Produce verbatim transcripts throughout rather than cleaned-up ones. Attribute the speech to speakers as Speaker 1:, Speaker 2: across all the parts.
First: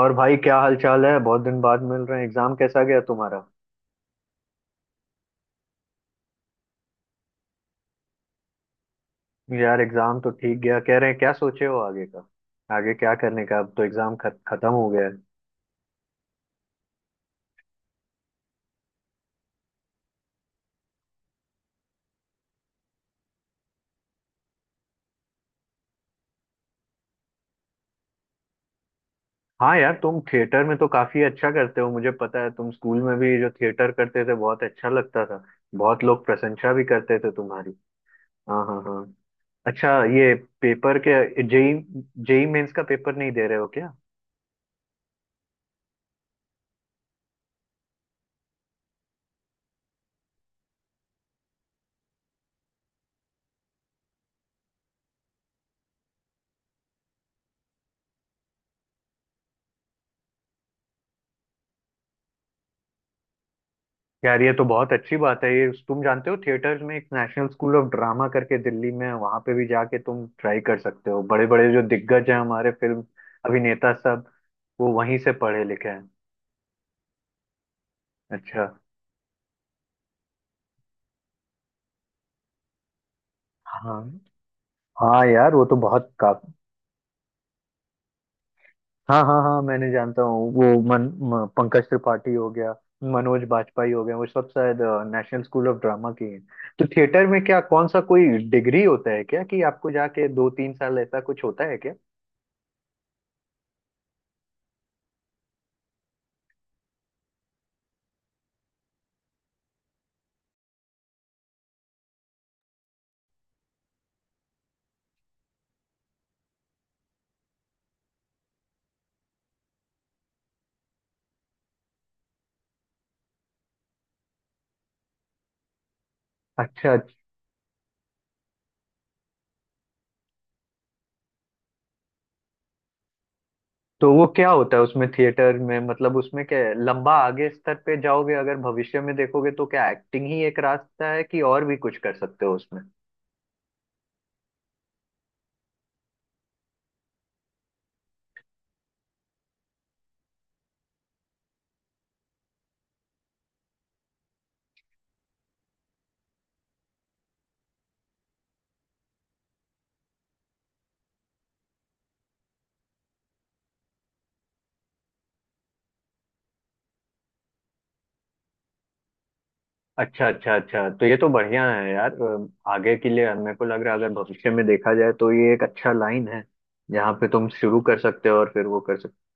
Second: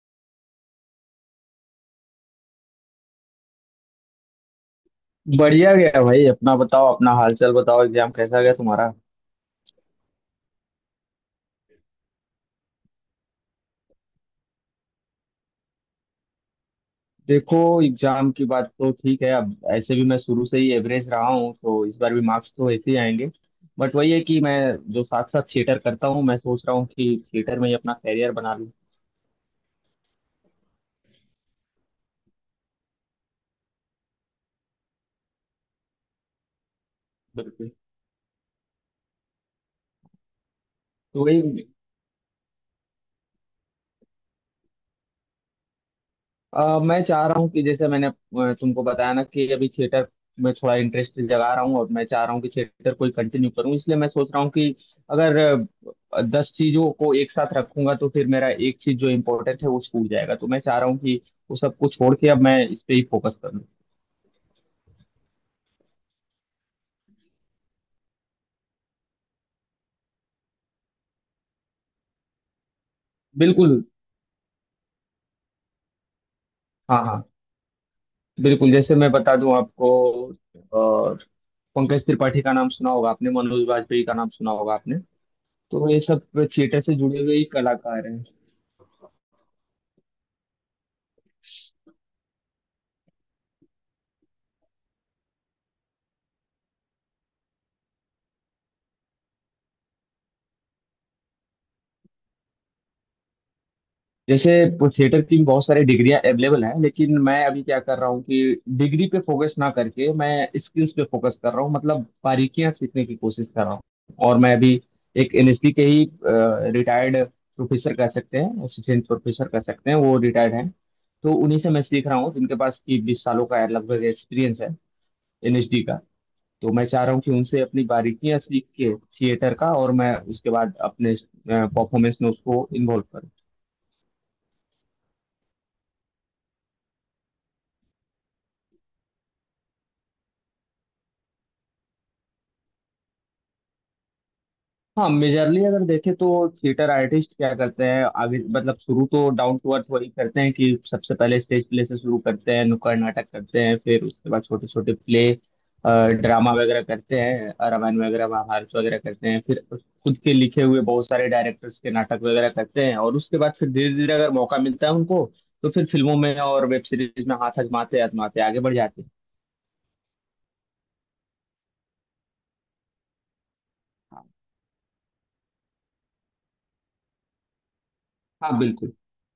Speaker 1: और भाई, क्या हाल चाल है? बहुत दिन बाद मिल रहे हैं। एग्जाम कैसा गया तुम्हारा?
Speaker 2: बढ़िया गया भाई। अपना बताओ अपना हालचाल बताओ। एग्जाम कैसा गया तुम्हारा?
Speaker 1: यार एग्जाम तो ठीक गया, कह रहे हैं। क्या सोचे हो आगे का? आगे क्या करने का, अब तो एग्जाम खत, खत्म हो गया है।
Speaker 2: देखो, एग्जाम की बात तो ठीक है। अब ऐसे भी मैं शुरू से ही एवरेज रहा हूँ, तो इस बार भी मार्क्स तो ऐसे ही आएंगे। बट वही है कि मैं जो साथ साथ थिएटर करता हूँ, मैं सोच रहा हूँ कि थिएटर में ही अपना करियर बना लूँ।
Speaker 1: हाँ यार, तुम थिएटर में तो काफी अच्छा करते हो, मुझे पता है। तुम स्कूल में भी जो थिएटर करते थे, बहुत अच्छा लगता था। बहुत लोग प्रशंसा भी करते थे
Speaker 2: बिल्कुल।
Speaker 1: तुम्हारी। हाँ हाँ हाँ। अच्छा। ये पेपर
Speaker 2: तो वही
Speaker 1: के जेई जेई मेंस का पेपर नहीं दे रहे हो क्या?
Speaker 2: अ, मैं चाह रहा हूँ कि जैसे मैंने अ, तुमको बताया ना कि अभी थिएटर में थोड़ा इंटरेस्ट जगा रहा हूँ और मैं चाह रहा हूँ कि थिएटर को कंटिन्यू करूँ, इसलिए मैं सोच रहा हूँ कि अगर अ, दस चीजों को एक साथ रखूंगा तो फिर मेरा एक चीज जो इम्पोर्टेंट है वो छूट जाएगा। तो मैं चाह रहा हूँ कि वो सब कुछ छोड़ के अब मैं इस पे ही फोकस करूँ।
Speaker 1: यार, ये तो बहुत अच्छी बात है। ये तुम जानते हो, थिएटर्स में एक नेशनल स्कूल ऑफ ड्रामा करके दिल्ली में है, वहां पे भी जाके तुम ट्राई कर सकते हो। बड़े बड़े जो दिग्गज हैं हमारे फिल्म
Speaker 2: बिल्कुल।
Speaker 1: अभिनेता सब, वो वहीं से पढ़े लिखे हैं।
Speaker 2: हाँ, हाँ।
Speaker 1: अच्छा।
Speaker 2: बिल्कुल, जैसे मैं बता दूं आपको, अ, पंकज त्रिपाठी का नाम सुना होगा आपने, मनोज
Speaker 1: हाँ
Speaker 2: वाजपेयी का नाम सुना होगा आपने।
Speaker 1: हाँ यार, वो तो
Speaker 2: तो ये
Speaker 1: बहुत
Speaker 2: सब
Speaker 1: काफी।
Speaker 2: थिएटर से जुड़े हुए ही कलाकार हैं।
Speaker 1: हाँ हाँ हाँ, मैंने जानता हूँ वो। मन म, पंकज त्रिपाठी हो गया, मनोज बाजपेयी हो गया, वो सब शायद नेशनल स्कूल ऑफ ड्रामा के हैं। तो थिएटर में क्या, कौन सा कोई डिग्री होता है क्या, कि आपको जाके दो तीन साल ऐसा कुछ होता है क्या?
Speaker 2: जैसे थिएटर की भी बहुत सारी डिग्रियां अवेलेबल हैं, लेकिन मैं अभी क्या कर रहा हूँ कि डिग्री पे फोकस ना करके मैं स्किल्स पे फोकस कर रहा हूँ, मतलब बारीकियां सीखने की कोशिश कर रहा हूँ। और मैं अभी एक एन एस डी के ही रिटायर्ड प्रोफेसर कह सकते हैं, असिस्टेंट प्रोफेसर कह सकते हैं, वो रिटायर्ड हैं। तो उन्हीं से मैं सीख रहा हूँ, जिनके पास की बीस सालों का लगभग एक्सपीरियंस है एन एस डी का। तो मैं
Speaker 1: अच्छा।
Speaker 2: चाह रहा हूँ कि उनसे अपनी बारीकियां सीख के थिएटर का, और मैं उसके बाद अपने परफॉर्मेंस में उसको इन्वॉल्व करूँ।
Speaker 1: तो वो क्या होता है उसमें थिएटर में, मतलब उसमें क्या है? लंबा आगे स्तर पे जाओगे, अगर भविष्य में देखोगे, तो क्या एक्टिंग ही एक रास्ता है कि और भी कुछ कर सकते हो उसमें?
Speaker 2: हाँ, मेजरली अगर देखें तो थिएटर आर्टिस्ट क्या करते हैं अभी, मतलब शुरू तो डाउन टू अर्थ वही करते हैं कि सबसे पहले स्टेज प्ले से शुरू करते हैं, नुक्कड़ नाटक करते हैं, फिर उसके बाद छोटे छोटे प्ले ड्रामा वगैरह करते हैं, अ, रामायण वगैरह महाभारत वगैरह करते हैं, फिर खुद के लिखे हुए बहुत सारे डायरेक्टर्स के नाटक वगैरह करते हैं। और उसके बाद फिर धीरे धीरे अगर मौका मिलता है उनको, तो फिर फिल्मों में और वेब सीरीज में हाथ आजमाते आजमाते आगे बढ़ जाते हैं।
Speaker 1: अच्छा अच्छा अच्छा, तो ये तो बढ़िया है यार। अ, आगे के लिए मेरे को लग रहा है, अगर
Speaker 2: हाँ,
Speaker 1: भविष्य में देखा जाए तो ये एक अच्छा लाइन है जहाँ पे तुम शुरू कर सकते हो और
Speaker 2: हाँ।
Speaker 1: फिर वो
Speaker 2: बिल्कुल।
Speaker 1: कर सकते।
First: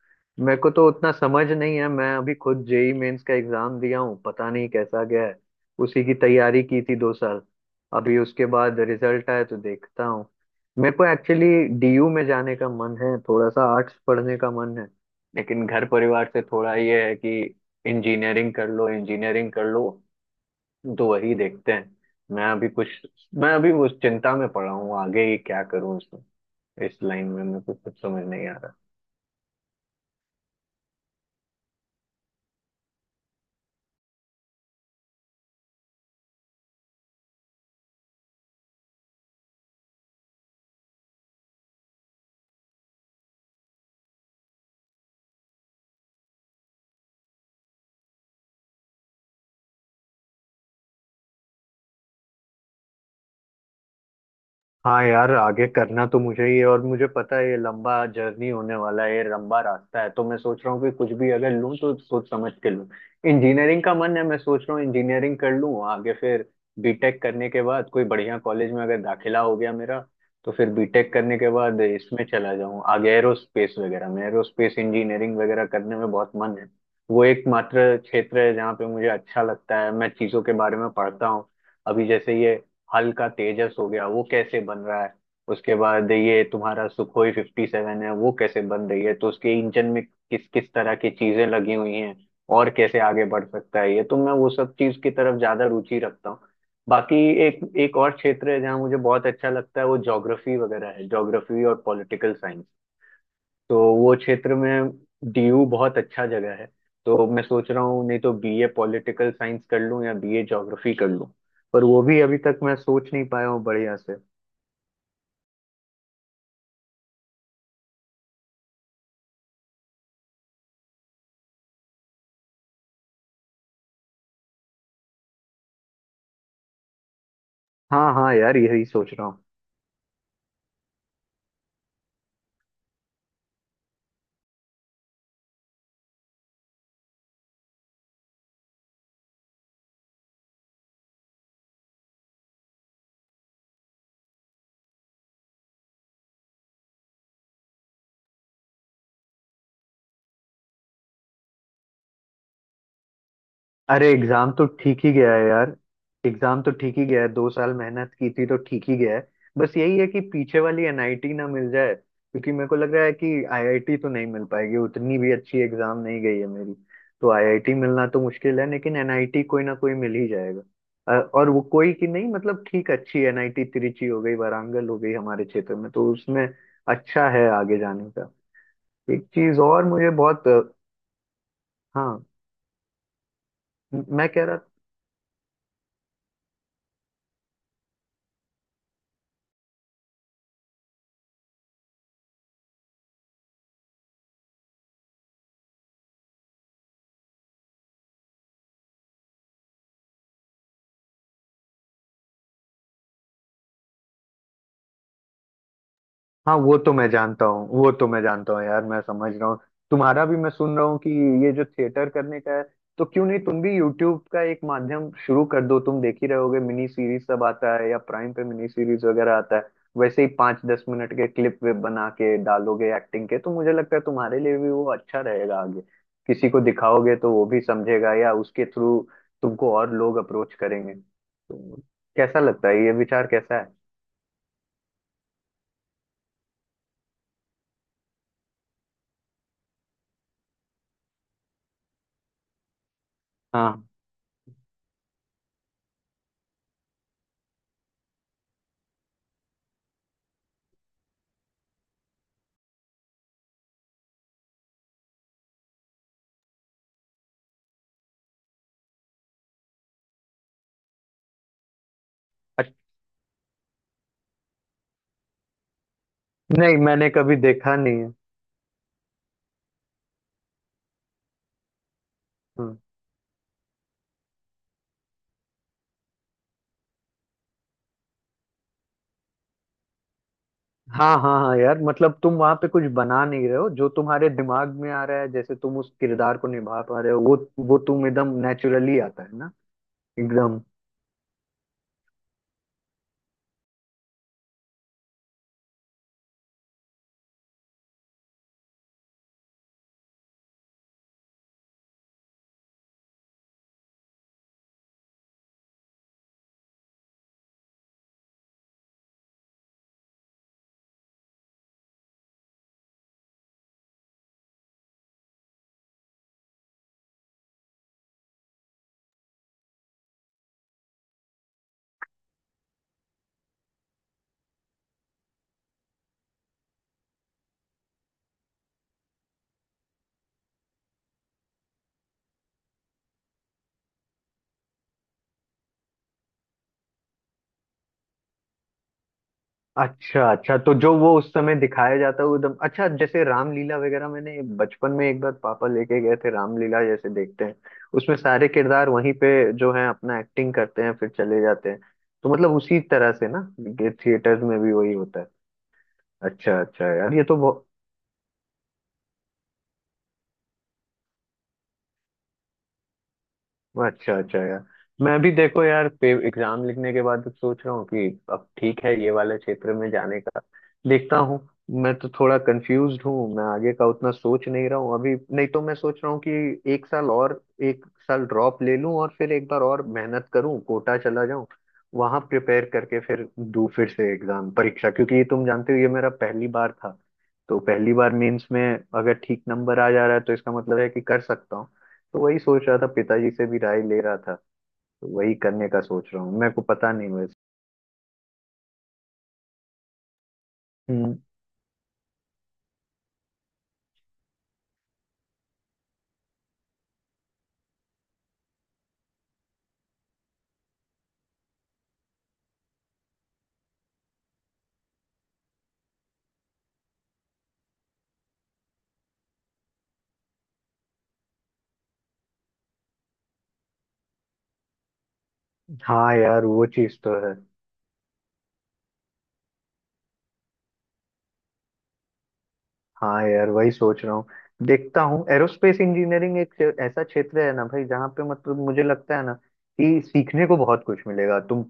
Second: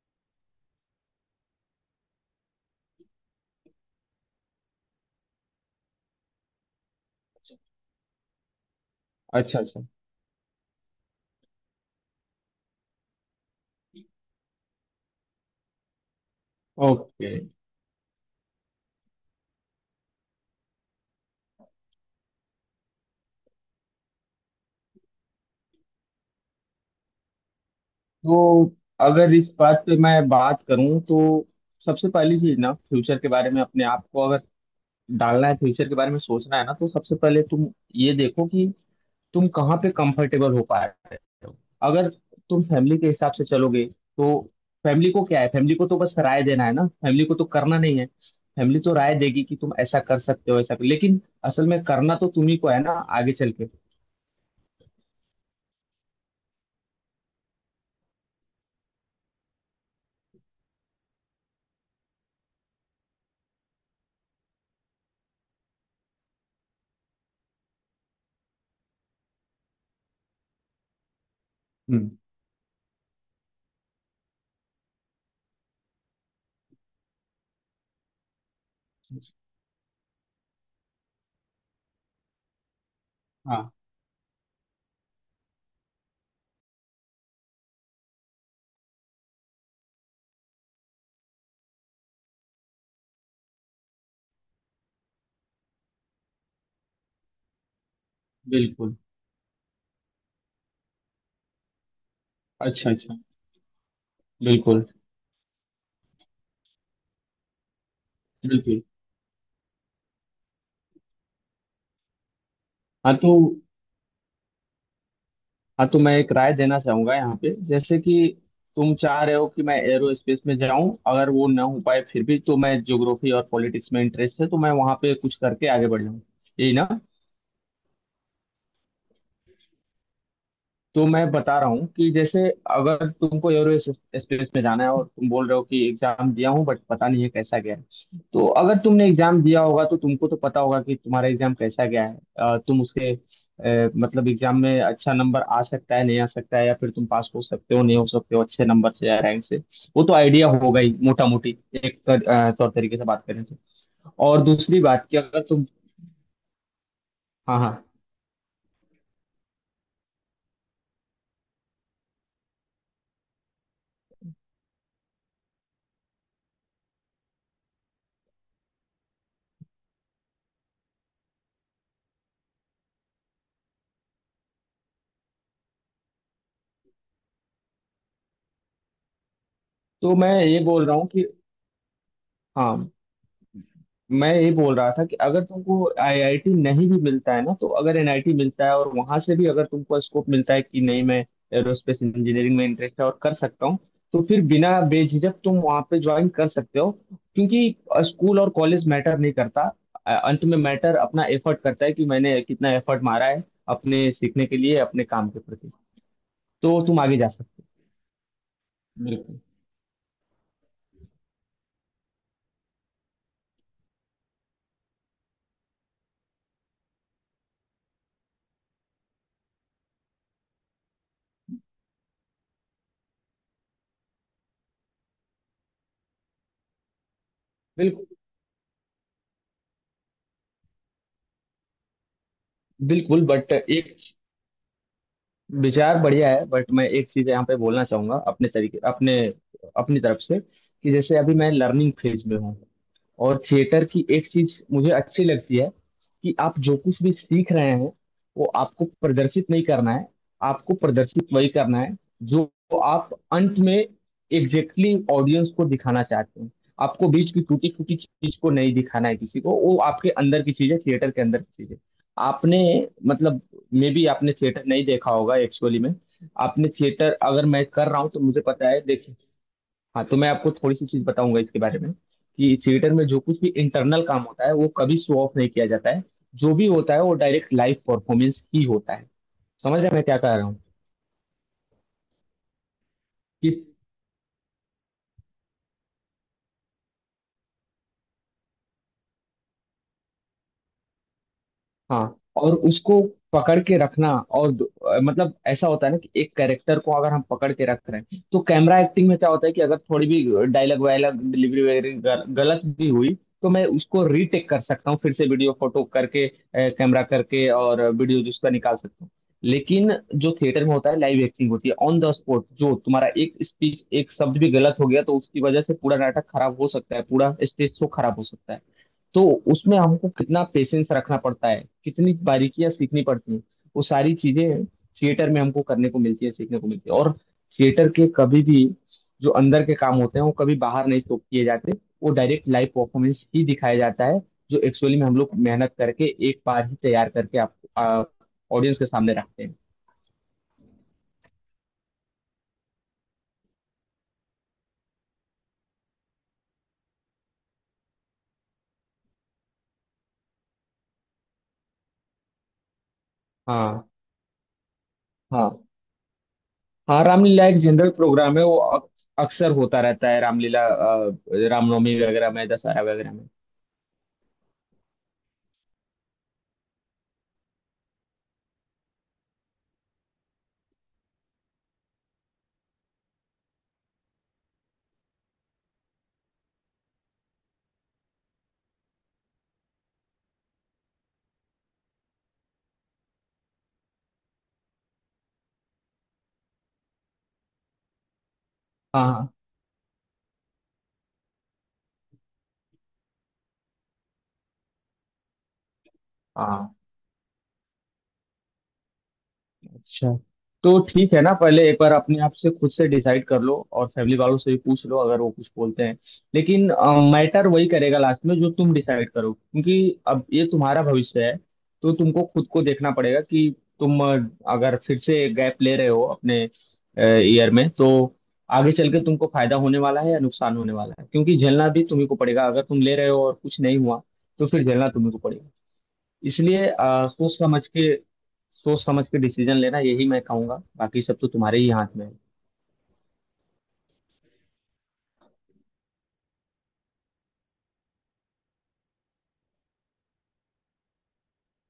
Speaker 1: मेरे को तो उतना समझ नहीं है। मैं अभी खुद जेई मेंस का एग्जाम दिया हूँ, पता नहीं कैसा गया है। उसी की तैयारी की थी दो साल। अभी उसके बाद रिजल्ट आया तो
Speaker 2: अच्छा, अच्छा, अच्छा।
Speaker 1: देखता हूँ। मेरे को एक्चुअली डीयू में जाने का मन है, थोड़ा सा आर्ट्स पढ़ने का मन है। लेकिन घर परिवार से थोड़ा ये है
Speaker 2: ओके।
Speaker 1: कि इंजीनियरिंग कर लो, इंजीनियरिंग कर लो। तो वही देखते हैं। मैं अभी कुछ, मैं अभी उस चिंता में पड़ा हूँ आगे ही क्या करूँ इसमें। इस लाइन में मेरे को कुछ समझ नहीं आ रहा।
Speaker 2: तो अगर इस बात पे मैं बात करूं तो सबसे पहली चीज ना, फ्यूचर के बारे में अपने आप को अगर डालना है, फ्यूचर के बारे में सोचना है ना, तो सबसे पहले तुम ये देखो कि तुम कहाँ पे कंफर्टेबल हो पा रहे हो। अगर तुम फैमिली के हिसाब से चलोगे, तो फैमिली को क्या है, फैमिली को तो बस राय देना है ना, फैमिली को तो करना नहीं है। फैमिली तो राय देगी कि तुम ऐसा कर सकते हो, ऐसा कर, लेकिन असल में करना तो तुम्ही को है ना आगे चल के।
Speaker 1: हाँ यार, आगे करना तो मुझे ही है और मुझे पता है ये लंबा जर्नी होने वाला है, ये लंबा रास्ता है। तो मैं सोच रहा हूँ कि कुछ भी अगर लूँ तो सोच समझ के लूँ। इंजीनियरिंग का मन है, मैं सोच रहा हूँ इंजीनियरिंग कर लूँ आगे फिर। बीटेक करने के बाद कोई बढ़िया कॉलेज में अगर दाखिला हो गया मेरा, तो फिर बीटेक करने के बाद
Speaker 2: हम्म।
Speaker 1: इसमें चला जाऊँ आगे, एरोस्पेस वगैरह में। एरोस्पेस इंजीनियरिंग वगैरह करने में बहुत मन है। वो एकमात्र क्षेत्र है जहाँ पे मुझे अच्छा लगता है, मैं चीज़ों के बारे में पढ़ता हूँ। अभी जैसे ये हल्का
Speaker 2: हाँ,
Speaker 1: तेजस हो गया, वो कैसे बन रहा है। उसके बाद ये तुम्हारा सुखोई फिफ्टी सेवन है, वो कैसे बन रही है, तो उसके इंजन में किस किस तरह की चीजें लगी हुई हैं और कैसे आगे बढ़ सकता है। ये तो मैं वो सब चीज की तरफ ज्यादा रुचि रखता हूँ। बाकी एक एक और क्षेत्र है जहाँ
Speaker 2: बिल्कुल।
Speaker 1: मुझे बहुत अच्छा लगता है, वो ज्योग्राफी वगैरह है। ज्योग्राफी और पॉलिटिकल साइंस,
Speaker 2: अच्छा, अच्छा।
Speaker 1: तो वो क्षेत्र
Speaker 2: बिल्कुल,
Speaker 1: में डीयू बहुत अच्छा जगह है। तो मैं सोच रहा हूँ, नहीं तो बीए
Speaker 2: बिल्कुल।
Speaker 1: पॉलिटिकल साइंस कर लूँ या बीए ज्योग्राफी कर लूँ। पर वो भी अभी तक मैं सोच
Speaker 2: हाँ
Speaker 1: नहीं
Speaker 2: तो
Speaker 1: पाया हूँ बढ़िया से।
Speaker 2: हाँ, तो मैं एक राय देना चाहूंगा यहाँ पे जैसे कि तुम चाह रहे हो कि मैं एरोस्पेस में जाऊं। अगर वो ना हो पाए फिर भी तो मैं ज्योग्राफी और पॉलिटिक्स में इंटरेस्ट है, तो मैं वहां पे कुछ करके आगे बढ़ जाऊँ, यही ना?
Speaker 1: हाँ हाँ यार, यही सोच रहा हूँ।
Speaker 2: तो मैं बता रहा हूँ कि जैसे अगर तुमको एरो स्पेस में जाना है और तुम बोल रहे हो कि एग्जाम दिया हूँ बट पता नहीं है कैसा गया है। तो अगर तुमने एग्जाम दिया होगा तो तुमको तो पता होगा कि तुम्हारा एग्जाम कैसा गया है। अ, तुम उसके अ, मतलब एग्जाम में अच्छा नंबर आ सकता है, नहीं आ सकता है, या फिर तुम पास हो सकते हो, नहीं हो सकते हो, अच्छे नंबर से या रैंक से। वो तो आइडिया होगा ही मोटा मोटी, एक तर, अ, तौर तरीके से बात करें तो।
Speaker 1: अरे
Speaker 2: और
Speaker 1: एग्जाम तो
Speaker 2: दूसरी
Speaker 1: ठीक
Speaker 2: बात
Speaker 1: ही
Speaker 2: कि
Speaker 1: गया
Speaker 2: अगर
Speaker 1: है
Speaker 2: तुम
Speaker 1: यार, एग्जाम तो ठीक ही गया है। दो
Speaker 2: हाँ,
Speaker 1: साल
Speaker 2: हाँ।
Speaker 1: मेहनत की थी तो ठीक ही गया है। बस यही है कि पीछे वाली एनआईटी ना मिल जाए, क्योंकि मेरे को लग रहा है कि आईआईटी तो नहीं मिल पाएगी, उतनी भी अच्छी एग्जाम नहीं गई है मेरी। तो आईआईटी मिलना तो मुश्किल है, लेकिन एनआईटी कोई ना कोई मिल ही जाएगा। अ, और वो कोई की नहीं, मतलब ठीक अच्छी एनआईटी, तिरुचि हो गई, वारांगल हो गई, हमारे क्षेत्र में, तो उसमें अच्छा है आगे जाने का। एक चीज और मुझे
Speaker 2: तो मैं
Speaker 1: बहुत अ,
Speaker 2: ये बोल रहा हूँ कि
Speaker 1: हाँ,
Speaker 2: हाँ,
Speaker 1: मैं
Speaker 2: मैं
Speaker 1: कह
Speaker 2: ये
Speaker 1: रहा।
Speaker 2: बोल रहा था कि अगर तुमको आई आई टी नहीं भी मिलता है ना, तो अगर एन आई टी मिलता है और वहां से भी अगर तुमको स्कोप मिलता है कि नहीं, मैं एरोस्पेस इंजीनियरिंग में इंटरेस्ट है और कर सकता हूँ, तो फिर बिना बेझिझक तुम वहां पे ज्वाइन कर सकते हो। क्योंकि स्कूल और कॉलेज मैटर नहीं करता, अ, अंत में मैटर अपना एफर्ट करता है कि मैंने कितना एफर्ट मारा है अपने सीखने के लिए, अपने काम के प्रति।
Speaker 1: हाँ, वो
Speaker 2: तो
Speaker 1: तो
Speaker 2: तुम
Speaker 1: मैं
Speaker 2: आगे जा
Speaker 1: जानता
Speaker 2: सकते
Speaker 1: हूँ, वो तो मैं जानता हूँ यार, मैं
Speaker 2: हो
Speaker 1: समझ
Speaker 2: बिल्कुल।
Speaker 1: रहा हूँ। तुम्हारा भी मैं सुन रहा हूँ कि ये जो थिएटर करने का है, तो क्यों नहीं तुम भी यूट्यूब का एक माध्यम शुरू कर दो। तुम देख ही रहोगे, मिनी सीरीज सब आता है, या प्राइम पे मिनी सीरीज वगैरह आता है। वैसे ही पाँच दस मिनट के क्लिप वे बना के डालोगे एक्टिंग के, तो मुझे लगता है तुम्हारे लिए भी वो अच्छा रहेगा आगे। किसी को दिखाओगे तो वो भी
Speaker 2: बिल्कुल।
Speaker 1: समझेगा, या उसके थ्रू तुमको और लोग अप्रोच करेंगे। तो कैसा लगता है, ये
Speaker 2: बिल्कुल,
Speaker 1: विचार
Speaker 2: बट
Speaker 1: कैसा है?
Speaker 2: एक विचार बढ़िया है, बट मैं एक चीज यहाँ पे बोलना चाहूंगा, अपने तरीके, अपने अपनी तरफ से, कि जैसे अभी मैं लर्निंग फेज में हूँ, और
Speaker 1: हाँ,
Speaker 2: थिएटर की एक चीज मुझे अच्छी लगती है कि आप जो कुछ भी सीख रहे हैं वो आपको प्रदर्शित नहीं करना है, आपको प्रदर्शित वही करना है जो आप अंत में एग्जैक्टली exactly ऑडियंस को दिखाना चाहते हैं। आपको बीच की टूटी फूटी चीज को नहीं दिखाना है किसी को, वो आपके अंदर की चीज है, थिएटर के अंदर की चीज है। आपने मतलब मे भी आपने थिएटर नहीं देखा होगा एक्चुअली में, आपने
Speaker 1: नहीं मैंने
Speaker 2: थिएटर,
Speaker 1: कभी
Speaker 2: अगर मैं
Speaker 1: देखा
Speaker 2: कर
Speaker 1: नहीं
Speaker 2: रहा हूँ
Speaker 1: है।
Speaker 2: तो मुझे पता है, देखिए। हाँ, तो मैं आपको थोड़ी सी चीज बताऊंगा इसके बारे में कि
Speaker 1: हम्म।
Speaker 2: थिएटर में जो कुछ भी इंटरनल काम होता है वो कभी शो ऑफ नहीं किया जाता है। जो भी होता है वो डायरेक्ट लाइव परफॉर्मेंस ही होता है। समझ रहे हैं मैं क्या कह रहा हूँ?
Speaker 1: हाँ हाँ हाँ यार, मतलब तुम वहां पे कुछ बना नहीं
Speaker 2: कि
Speaker 1: रहे हो जो तुम्हारे दिमाग में आ रहा है, जैसे तुम उस किरदार को निभा पा रहे हो, वो वो तुम एकदम नेचुरली आता है ना, एकदम।
Speaker 2: हाँ। और उसको पकड़ के रखना, और दो- अ, मतलब ऐसा होता है ना कि एक कैरेक्टर को अगर हम पकड़ के रख रहे हैं, तो कैमरा एक्टिंग में क्या होता है कि अगर थोड़ी भी डायलॉग वायलॉग डिलीवरी वगैरह गल- गलत भी हुई, तो मैं उसको रीटेक कर सकता हूँ फिर से वीडियो फोटो करके, कैमरा करके, और वीडियो जिसका निकाल सकता हूँ। लेकिन जो थिएटर में होता है लाइव एक्टिंग होती है ऑन द स्पॉट, जो तुम्हारा एक स्पीच एक शब्द भी गलत हो गया तो उसकी वजह से पूरा नाटक खराब हो सकता है, पूरा स्टेज शो खराब हो सकता है। तो उसमें हमको कितना पेशेंस रखना पड़ता है, कितनी बारीकियां सीखनी पड़ती हैं, वो सारी चीजें थिएटर में हमको करने को मिलती है, सीखने को मिलती है। और थिएटर के कभी भी जो अंदर के काम होते हैं वो कभी बाहर नहीं शो किए जाते, वो डायरेक्ट लाइव परफॉर्मेंस ही दिखाया जाता है, जो एक्चुअली में हम लोग मेहनत करके एक बार ही तैयार करके आप ऑडियंस के सामने रखते हैं।
Speaker 1: अच्छा अच्छा, तो जो वो उस समय दिखाया जाता है वो एकदम अच्छा। जैसे रामलीला वगैरह, मैंने बचपन में एक बार पापा लेके गए थे रामलीला, जैसे देखते हैं उसमें सारे किरदार वहीं पे जो है अपना एक्टिंग करते हैं फिर चले जाते हैं। तो मतलब उसी तरह से ना,
Speaker 2: हाँ,
Speaker 1: ये थिएटर में भी वही होता है।
Speaker 2: हाँ।
Speaker 1: अच्छा अच्छा
Speaker 2: हाँ,
Speaker 1: यार, ये तो
Speaker 2: रामलीला एक
Speaker 1: बहु-
Speaker 2: जनरल प्रोग्राम है, वो अक्स- अक्सर होता रहता है, रामलीला अ, रामनवमी वगैरह में, दशहरा वगैरह में।
Speaker 1: अच्छा अच्छा यार। मैं भी देखो यार, एग्जाम लिखने के बाद अब सोच रहा हूँ कि अब ठीक है, ये वाले क्षेत्र में जाने का देखता हूँ। मैं तो थोड़ा कंफ्यूज्ड हूँ, मैं आगे का उतना सोच नहीं रहा हूँ अभी, नहीं तो मैं सोच रहा हूँ कि एक साल और, एक साल ड्रॉप ले लूँ और फिर एक बार और मेहनत करूँ, कोटा चला जाऊँ, वहां प्रिपेयर करके फिर दूँ फिर से एग्जाम परीक्षा। क्योंकि ये तुम जानते हो ये मेरा पहली बार था, तो पहली बार मेंस में अगर
Speaker 2: हाँ,
Speaker 1: ठीक नंबर आ जा रहा है तो इसका मतलब है कि कर सकता हूँ। तो वही सोच रहा था, पिताजी से भी राय ले रहा था। तो वही करने का सोच रहा हूँ, मेरे को
Speaker 2: हाँ।
Speaker 1: पता नहीं वैसे।
Speaker 2: अच्छा, तो ठीक
Speaker 1: हम्म।
Speaker 2: है ना, पहले एक बार अपने आप से खुद से डिसाइड कर लो, और फैमिली वालों से भी पूछ लो अगर वो कुछ बोलते हैं। लेकिन मैटर वही करेगा लास्ट में, जो तुम डिसाइड करो। क्योंकि अब ये तुम्हारा भविष्य है, तो तुमको खुद को देखना पड़ेगा कि तुम अ, अगर फिर से गैप ले रहे हो अपने ईयर में, तो आगे चल के तुमको फायदा होने वाला है या नुकसान होने वाला है, क्योंकि झेलना भी तुम्ही को पड़ेगा। अगर तुम ले रहे हो और कुछ नहीं हुआ, तो फिर झेलना तुम्ही को पड़ेगा।
Speaker 1: हाँ यार, वो
Speaker 2: इसलिए
Speaker 1: चीज
Speaker 2: आ,
Speaker 1: तो है।
Speaker 2: सोच समझ के, सोच समझ के डिसीजन लेना, यही मैं कहूंगा। बाकी सब तो तुम्हारे ही हाथ में है।
Speaker 1: हाँ यार, वही सोच रहा हूँ, देखता हूँ। एरोस्पेस इंजीनियरिंग एक क्षे- ऐसा क्षेत्र है ना भाई जहाँ पे, मतलब मुझे लगता है ना कि सीखने को बहुत कुछ मिलेगा। तुम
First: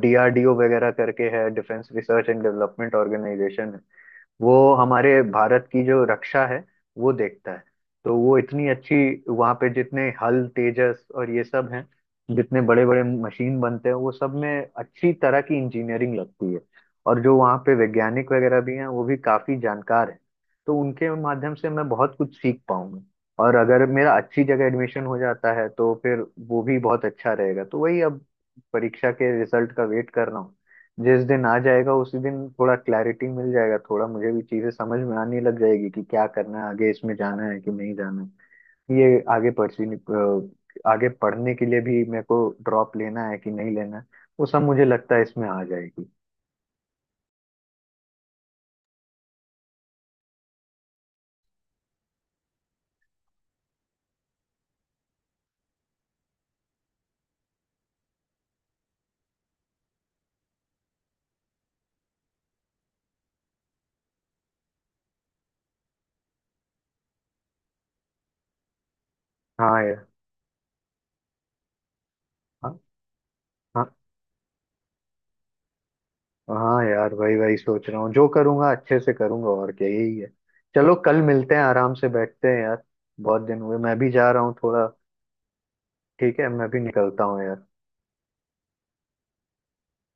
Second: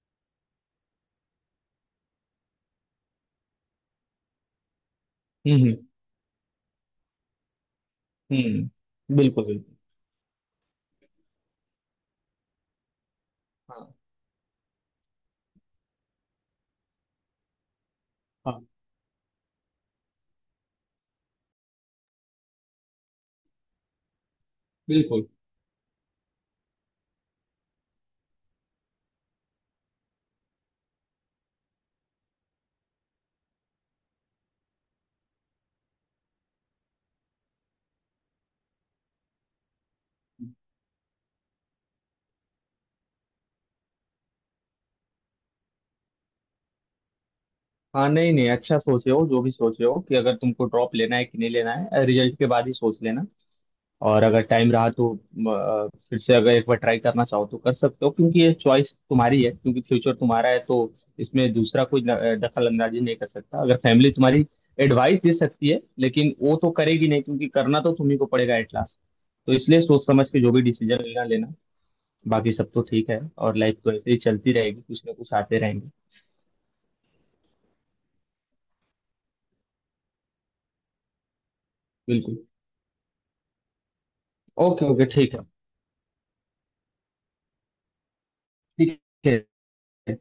Speaker 1: डीआरडीओ वगैरह करके है, defence research and development organisation, वो हमारे भारत
Speaker 2: हम्म।
Speaker 1: की जो रक्षा है वो देखता है। तो वो
Speaker 2: हम्म।
Speaker 1: इतनी अच्छी,
Speaker 2: हम्म, बिल्कुल,
Speaker 1: वहाँ पे
Speaker 2: बिल्कुल।
Speaker 1: जितने हल तेजस और ये सब हैं, जितने बड़े बड़े मशीन
Speaker 2: हाँ,
Speaker 1: बनते हैं वो सब में अच्छी तरह की इंजीनियरिंग लगती है। और जो वहाँ पे वैज्ञानिक वगैरह
Speaker 2: हाँ।
Speaker 1: भी हैं वो भी काफी जानकार हैं, तो उनके माध्यम से मैं बहुत कुछ सीख पाऊंगा। और अगर मेरा अच्छी जगह एडमिशन हो
Speaker 2: बिल्कुल।
Speaker 1: जाता है तो फिर वो भी बहुत अच्छा रहेगा। तो वही अब परीक्षा के रिजल्ट का वेट कर रहा हूँ। जिस दिन आ जाएगा उसी दिन थोड़ा क्लैरिटी मिल जाएगा, थोड़ा मुझे भी चीजें समझ में आने लग जाएगी कि क्या करना है, आगे इसमें जाना है कि नहीं जाना है। ये आगे परसी अ, आगे पढ़ने के लिए भी मेरे को ड्रॉप लेना है कि नहीं लेना है, वो सब मुझे लगता है इसमें आ जाएगी।
Speaker 2: हाँ, नहीं, नहीं, अच्छा सोचे हो, जो भी सोचे हो, कि अगर तुमको ड्रॉप लेना है कि नहीं लेना है, रिजल्ट के बाद ही सोच लेना। और अगर टाइम रहा तो अ, फिर से अगर एक बार ट्राई करना चाहो तो कर सकते हो, क्योंकि ये चॉइस तुम्हारी है, क्योंकि फ्यूचर तुम्हारा है। तो इसमें दूसरा कोई न- अ, दखल अंदाजी नहीं कर सकता, अगर फैमिली तुम्हारी एडवाइस दे सकती है लेकिन वो तो करेगी नहीं, क्योंकि करना तो तुम्ही को पड़ेगा एट लास्ट। तो इसलिए
Speaker 1: हाँ
Speaker 2: सोच
Speaker 1: यार।
Speaker 2: समझ के जो भी डिसीजन लेना लेना। बाकी सब तो
Speaker 1: हाँ
Speaker 2: ठीक है और लाइफ तो
Speaker 1: हाँ
Speaker 2: ऐसे ही चलती रहेगी, कुछ ना कुछ आते रहेंगे।
Speaker 1: हाँ यार, वही वही सोच रहा हूँ। जो करूँगा अच्छे से करूँगा, और क्या, यही है। चलो कल मिलते हैं, आराम से
Speaker 2: बिल्कुल।
Speaker 1: बैठते हैं यार। बहुत दिन हुए, मैं भी जा रहा हूँ
Speaker 2: ओके,
Speaker 1: थोड़ा।
Speaker 2: ओके। ठीक है।
Speaker 1: ठीक है, मैं भी निकलता हूँ यार।
Speaker 2: ठीक है।